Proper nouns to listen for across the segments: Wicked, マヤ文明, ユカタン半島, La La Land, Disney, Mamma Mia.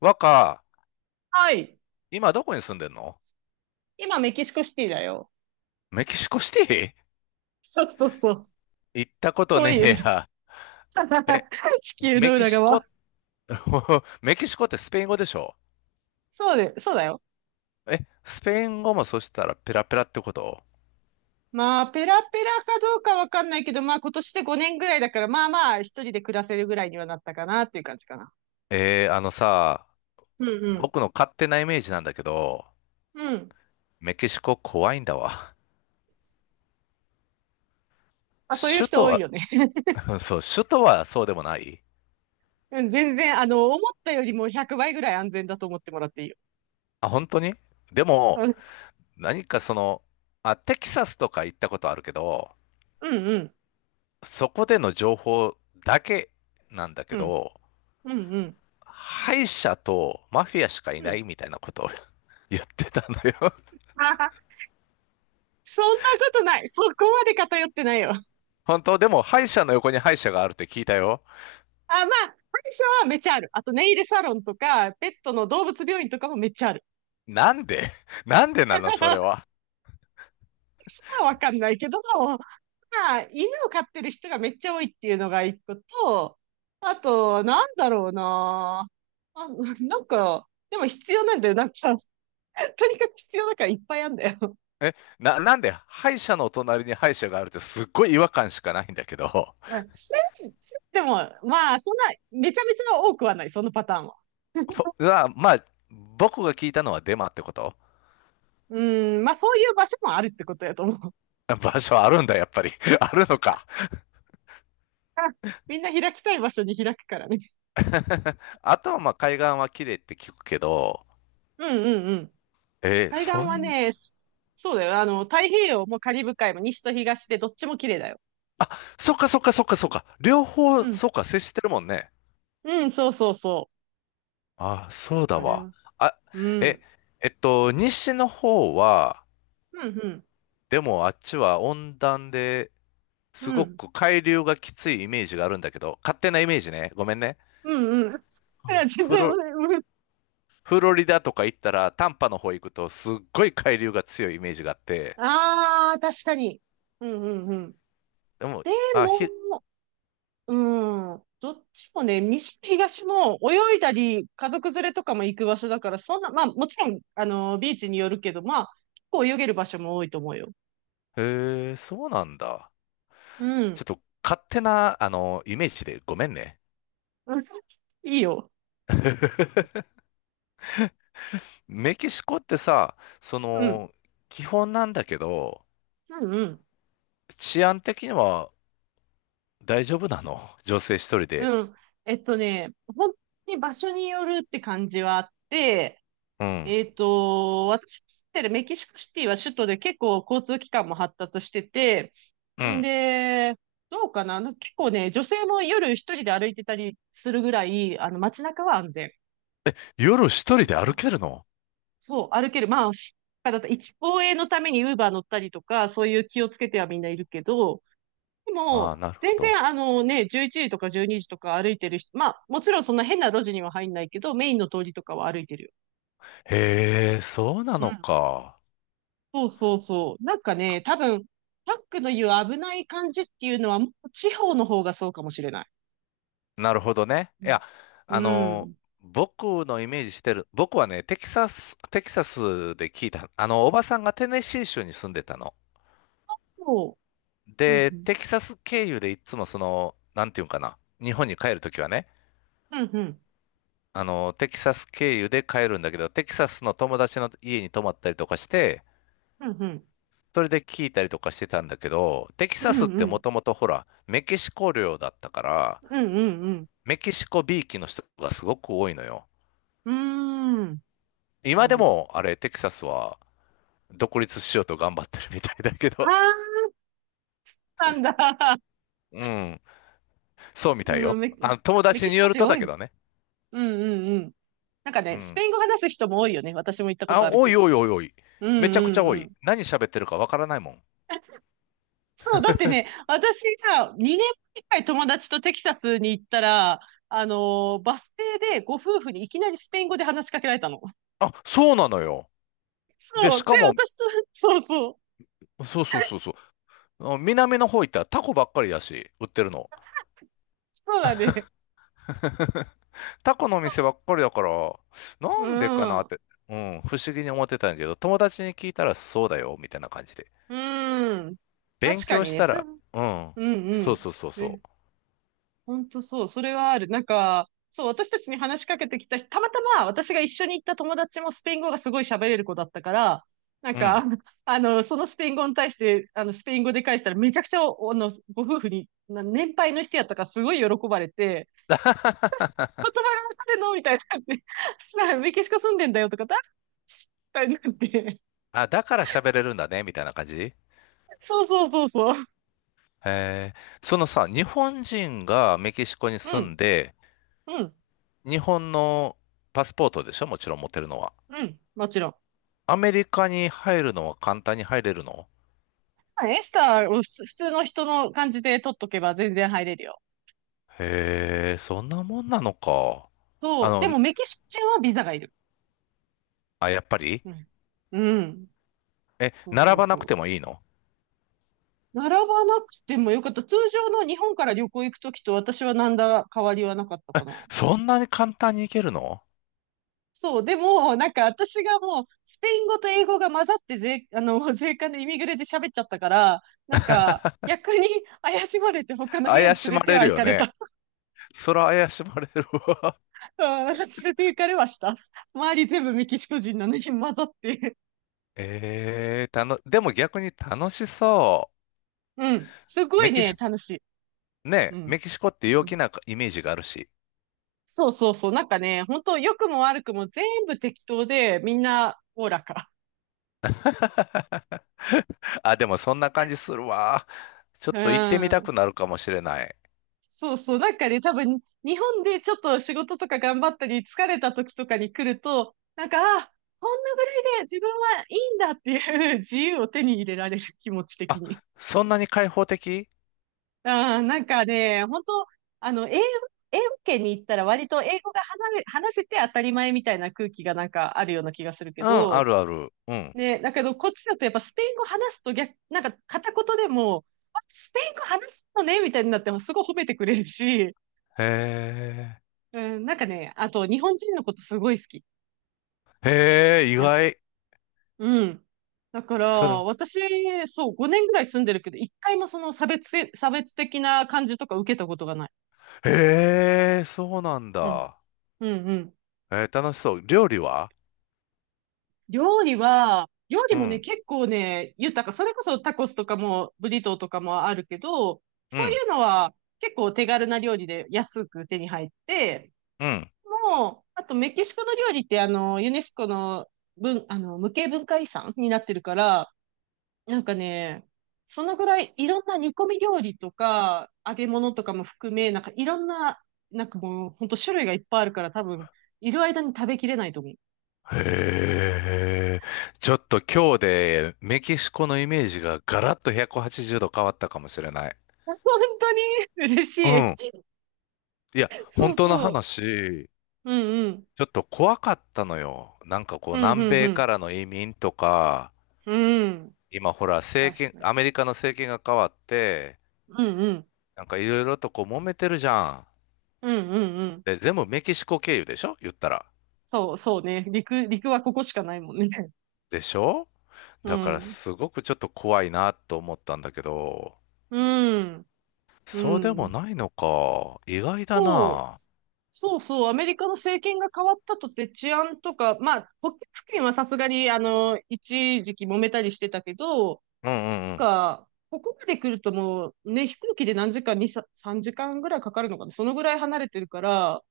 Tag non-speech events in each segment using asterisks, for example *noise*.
若、はい。今どこに住んでんの？今、メキシコシティだよ。メキシコシテそうそうそう。ィ行ったこと遠いねよえね。や。え、*laughs* 地球メのキ裏シ側。コ、*laughs* メキシコってスペイン語でしょ？そうで、そうだよ。え、スペイン語もそしたらペラペラってこと？まあ、ペラペラかどうかわかんないけど、まあ、今年で5年ぐらいだから、まあまあ、一人で暮らせるぐらいにはなったかなっていう感じかな。あのさ、うんうん。僕の勝手なイメージなんだけど、うん。メキシコ怖いんだわ。あ、そういう首人都多いは、よね。*laughs* そう、首都はそうでもない。 *laughs* うん全然、あの、思ったよりも100倍ぐらい安全だと思ってもらっていいよ。あ、本当に？でも、うん何かその、あ、テキサスとか行ったことあるけど、うんうん。そこでの情報だけなんだけうんど、うんうん。敗者とマフィアしかいないみたいなことを *laughs* 言ってたのよ。あはは。 *laughs* そんなことない。そこまで偏ってないよ。本当？でも敗者の横に敗者があるって聞いたよ。あ、まあ、歯医はめっちゃある。あと、ネイルサロンとか、ペットの動物病院とかもめっちゃある。なんでなんでなのそれ *laughs* は。そ医はわかんないけど、まあ、犬を飼ってる人がめっちゃ多いっていうのが一個と、あと、なんだろうな。あ、なんか、でも必要なんだよ。なんか、とにかく必要だからいっぱいあるんだよ。え、なんで敗者のお隣に敗者があるってすっごい違和感しかないんだけど。まあでも、まあ、そんな、めちゃめちゃ多くはない、そのパターンは。*laughs* ほまあ、まあ、僕が聞いたのはデマってこと？うん、まあ、そういう場所もあるってことやと思う。場所あるんだ、やっぱり。*laughs* あるのか。*laughs* みんな開きたい場所に開くからね。あとはまあ海岸は綺麗って聞くけど、うんうんうん。えー海岸そはん、ね、そうだよ。あの、太平洋もカリブ海も西と東でどっちも綺麗だよ。そっかそっかそっかそっか。両方、うん。そっか、接してるもんね。うん、そうそうそあ、そうう。だあれわ。は。あ、うえ、ん。えっと、西の方は、うん、うん。でもあっちは温暖でうすごん。く海流がきついイメージがあるんだけど、勝手なイメージね。ごめんね。うん、うん。*laughs* いや全フ然、ロ、うん、フロリダとか行ったら、タンパの方行くとすっごい海流が強いイメージがあって、ああー、確かに。うん、うん、うん。でも、であ、ひ、も、うん。どっちもね、西も東も泳いだり、家族連れとかも行く場所だから、そんな、まあ、もちろん、あの、ビーチによるけど、まあ、結構泳げる場所も多いと思うよ。へえ、そうなんだ。うちょん。っと勝手な、あの、イメージでごめんね。うん、いいよ。*laughs* メキシコってさ、そうん。の、基本なんだけど、うんうん。治安的には大丈夫なの女性一人で？うん。本当に場所によるって感じはあって、うん。私が住んでるメキシコシティは首都で結構交通機関も発達してて、うんん。で、どうかな、なんか結構ね、女性も夜一人で歩いてたりするぐらい、あの街中は安全。夜一人で歩けるの？そう、歩ける。だと一応衛のためにウーバー乗ったりとか、そういう気をつけてはみんないるけど、でああ、も、なるほ全然ど。あのね、11時とか12時とか歩いてる人、まあ、もちろんそんな変な路地には入んないけど、メインの通りとかは歩いてるよ。へえ、そうなうのん。か。そうそうそう。なんかね、多分、タックの言う危ない感じっていうのは、もう地方の方がそうかもしれない。なるほどね。ういん。や、うあのん。僕のイメージしてる、僕はね、テキサスで聞いた、あの、おばさんがテネシー州に住んでたの。そううで、ん。テキサス経由でいつもその、なんていうんかな、日本に帰るときはね、うんうん。あの、テキサス経由で帰るんだけど、テキサスの友達の家に泊まったりとかして、うんうん。それで聞いたりとかしてたんだけど、テキうサんスっうてもん。ともとほら、メキシコ領だったから、うんうんメキシコびいきの人がすごく多いのよ。うん。うーん。な今るでほど。も、あれ、テキサスは独立しようと頑張ってるみたいだけど、*laughs* ああ、なんだ。*laughs* うん、そうみたいうん、よ。あの、友メ達キにシカよる人と多だいけです。どね。うんうんうん。なんかうね、スペん。イン語話す人も多いよね。私も行ったこあ、とあるおけいど。おいおいおい。うんうめちゃくちゃん多うい。ん。何喋ってるかわからないもん。*laughs* そう、だってね、私さ、2年前くらい友達とテキサスに行ったら、バス停でご夫婦にいきなりスペイン語で話しかけられたの。あ、そうなのよ。で、そしう。かで、も、私と、そうそう。そうそうそうそう。あの南の方行ったらタコばっかりだし、売ってるの。そうだね。タコのお店ばっかりだから、うなんでかなっん。て、うん、不思議に思ってたんだけど、友達に聞いたらそうだよ、みたいな感じで。うん。勉確か強にしね、たす、うら、んうん、うそうん。そうそうそね、本当そう、それはある。なんか、そう、私たちに話しかけてきた人、たまたま私が一緒に行った友達もスペイン語がすごい喋れる子だったから、なんう、うか、ん。あの、そのスペイン語に対して、あの、スペイン語で返したらめちゃくちゃ、あの、ご夫婦に、な年配の人やったからすごい喜ばれて、またま *laughs* たでのみたいにな感じさメキシコ住んでんだよとか、し、みたいになって。あ、だから喋れるんだね、みたいな感じ。そうそうそうそう。えー、そのさ、日本人がメキシコにう住ん、んで、うん、日本のパスポートでしょもちろん持ってるのは。うん、もちろん。アメリカに入るのは簡単に入れるの？エスターを普通の人の感じで取っとけば全然入れるよ。へえ、そんなもんなのか。あそう、での、もメキシコ人はビザがいる。あ、やっぱり。うん。うん。え、そう並そうばなそくてう。もいいの？並ばなくてもよかった。通常の日本から旅行行くときと私は何だ変わりはなかったかな。そんなに簡単に行けるの？そう、でも、私がもう、スペイン語と英語が混ざって*laughs* あの、税関でイミグレで喋っちゃったから、なんか、逆に怪しまれて他の部屋怪に連しれまてれはる行よかれね。た。そら怪しまれるわ。*laughs* うん、連れて行かれました。周り全部メキシコ人なのに混ざって。*laughs* えー、たの、でも逆に楽しそうん。すう。ごメいキね、シ、楽しい。うね、メん。キシコって陽気なイメージがあるし。そうそうそう。なんかね、本当良くも悪くも全部適当で、みんなおおらか。*laughs* あ、でもそんな感じするわ。ちょうっと行ってみたん。くなるかもしれない。そうそう。なんかね、多分、日本でちょっと仕事とか頑張ったり、疲れた時とかに来ると、なんか、あ、こんなぐらいで自分はいいんだっていう *laughs* 自由を手に入れられる気持ち的あ、に。そんなに開放的？ああ、なんかね、本当あの、英語圏に行ったら割と英語が話せて当たり前みたいな空気がなんかあるような気がするけうん、あど、るある。うん。ね、だけどこっちだとやっぱスペイン語話すと逆、なんか片言でも、あ、スペイン語話すのねみたいになってもすごい褒めてくれるし、へえ。うん、なんかね、あと日本人のことすごい好き。へえ、意なんか、外。うん。だから、それ、私、そう、5年ぐらい住んでるけど、一回もその差別的な感じとか受けたことがない。へえ、そうなんうん。だ。うんうん。えー楽しそう。料理は？料理は、料理うもね、ん、結構ね、豊か。それこそタコスとかも、ブリトーとかもあるけど、うそういん、うのは結構手軽な料理で安く手に入って、うん。もう、あとメキシコの料理ってあの、ユネスコの文、あの、無形文化遺産になってるから、なんかね、そのぐらいいろんな煮込み料理とか、揚げ物とかも含め、なんかいろんな、なんかもう、ほんと種類がいっぱいあるから多分、いる間に食べきれないと思う。へえ。ちょっと今日でメキシコのイメージがガラッと180度変わったかもしれない。*laughs* 本当に嬉うしん。い。いや、そ本う当のそう。話、うんうん。ちょっと怖かったのよ。なんかこう、うん南うんう米ん。からの移民とか、うん。今ほら、政確権、かに。アメリカの政権が変わって、うんうん。なんかいろいろとこう揉めてるじゃん。うんうんうん。で、全部メキシコ経由でしょ言ったら。そうそうね。陸はここしかないもんね。でしょ？うだからん。すごくちょっと怖いなと思ったんだけど、うん。うそうでもん。ないのか。意外だそう。な。そうそう。アメリカの政権が変わったとって治安とか、まあ、北極付近はさすがに、あの、一時期揉めたりしてたけど、うんうんうん。なんか、ここまで来るともう、ね、飛行機で何時間、2、3時間ぐらいかかるのかな。そのぐらい離れてるから、なん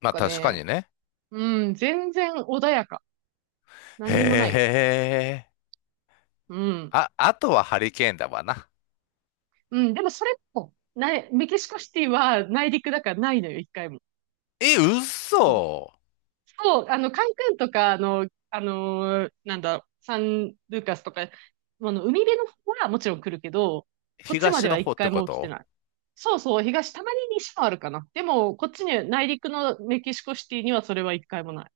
まあか確かにね、ね。うん、全然穏やか。何にもないよ。へえ。うん。あ、あとはハリケーンだわな。うん、でもそれも、ない、メキシコシティは内陸だからないのよ、一回も。え、そう、嘘。そうあの、カンクンとか、あの、なんだ、サンルーカスとか、あの、海辺の方はもちろん来るけど、こっちまで東はの一方っ回てこも来てと？ない。そうそう、東、たまに西もあるかな。でも、こっちに、内陸のメキシコシティにはそれは一回もない。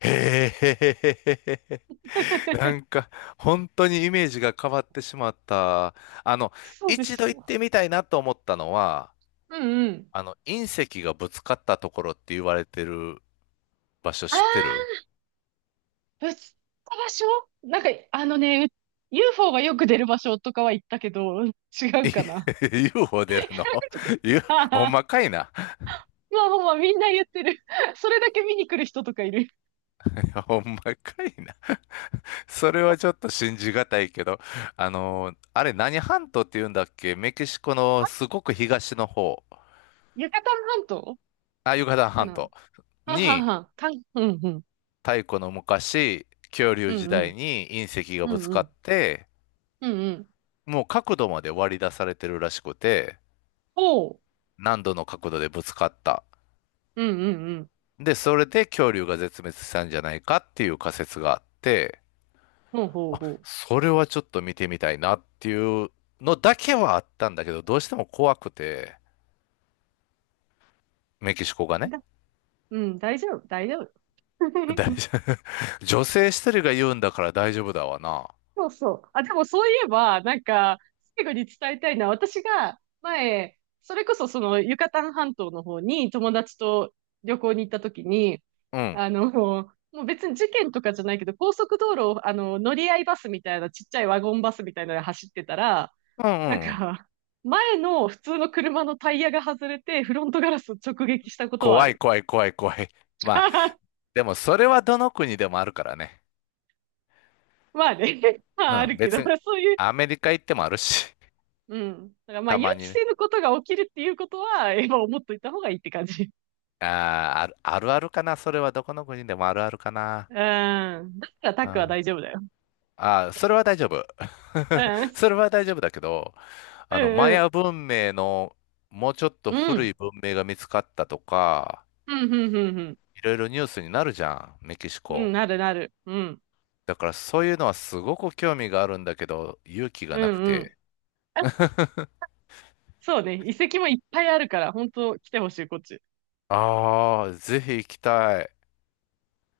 へえ。なん *laughs* か本当にイメージが変わってしまった。あの、そうで一し度行っょてみたいなと思ったのは、う。うんうん。あの隕石がぶつかったところって言われてる場所あ知ってある？ ぶつった場所、なんか、あのね、UFO がよく出る場所とかは行ったけど、違うかな。*laughs* UFO 出るの？ *laughs* ゆあはほんは。まかいな。まあまあまあ、みんな言ってる。それだけ見に来る人とかいる。*laughs* ほんまかいな。それはちょっと信じがたいけど、あのー、あれ何半島って言うんだっけメキシコのすごく東の方、ユカタン半島あ、ユカタンか半な。島はんはんにはん。かん、うんうん。太古の昔、恐竜う時んう代ん。に隕石がうぶつんかうっん。て、うんうん。もう角度まで割り出されてるらしくて、ほ何度の角度でぶつかった。う。うんうんうん。で、それで恐竜が絶滅したんじゃないかっていう仮説があって、ほうほうほそれはちょっと見てみたいなっていうのだけはあったんだけど、どうしても怖くて、メキシコがう。ね。うん、大丈夫、大丈夫。大 *laughs* 丈夫。*laughs* 女性一人が言うんだから大丈夫だわな。そうそう。あ、でもそういえば、なんか、最後に伝えたいのは、私が前、それこそそのユカタン半島の方に友達と旅行に行った時に、うん。あの、もう別に事件とかじゃないけど、高速道路を、あの、乗り合いバスみたいな、ちっちゃいワゴンバスみたいなので走ってたら、うんうなんんうん。か、前の普通の車のタイヤが外れて、フロントガラスを直撃したことはあ怖いる。怖い怖い怖い。まあ、*laughs* でもそれはどの国でもあるからね。まあね、*laughs* まうああん。るけど、別に、そういう、アメリカ行ってもあるし、うん。だからまあた予ま期にね。せぬことが起きるっていうことは、*laughs* 今思っといた方がいいって感じ。あーある、あるあるかな。それはどこの国でもあるあるかな。うん。だからタッうクはん。大丈夫だよ。ああ、それは大丈夫。*laughs* うん。それは大丈夫だけど、うあの、マんうヤん。文明のもうちょっとう古ん。い文明が見つかったとか、うん、うん、うん、うん。いろいろニュースになるじゃん、メキシうコ。ん、なるなる。うん。だからそういうのはすごく興味があるんだけど、勇気がうなくん、うん。て。あ、そうね。遺跡もいっぱいあるから、本当来てほしい、こっち。ああ、ぜひ行きたい。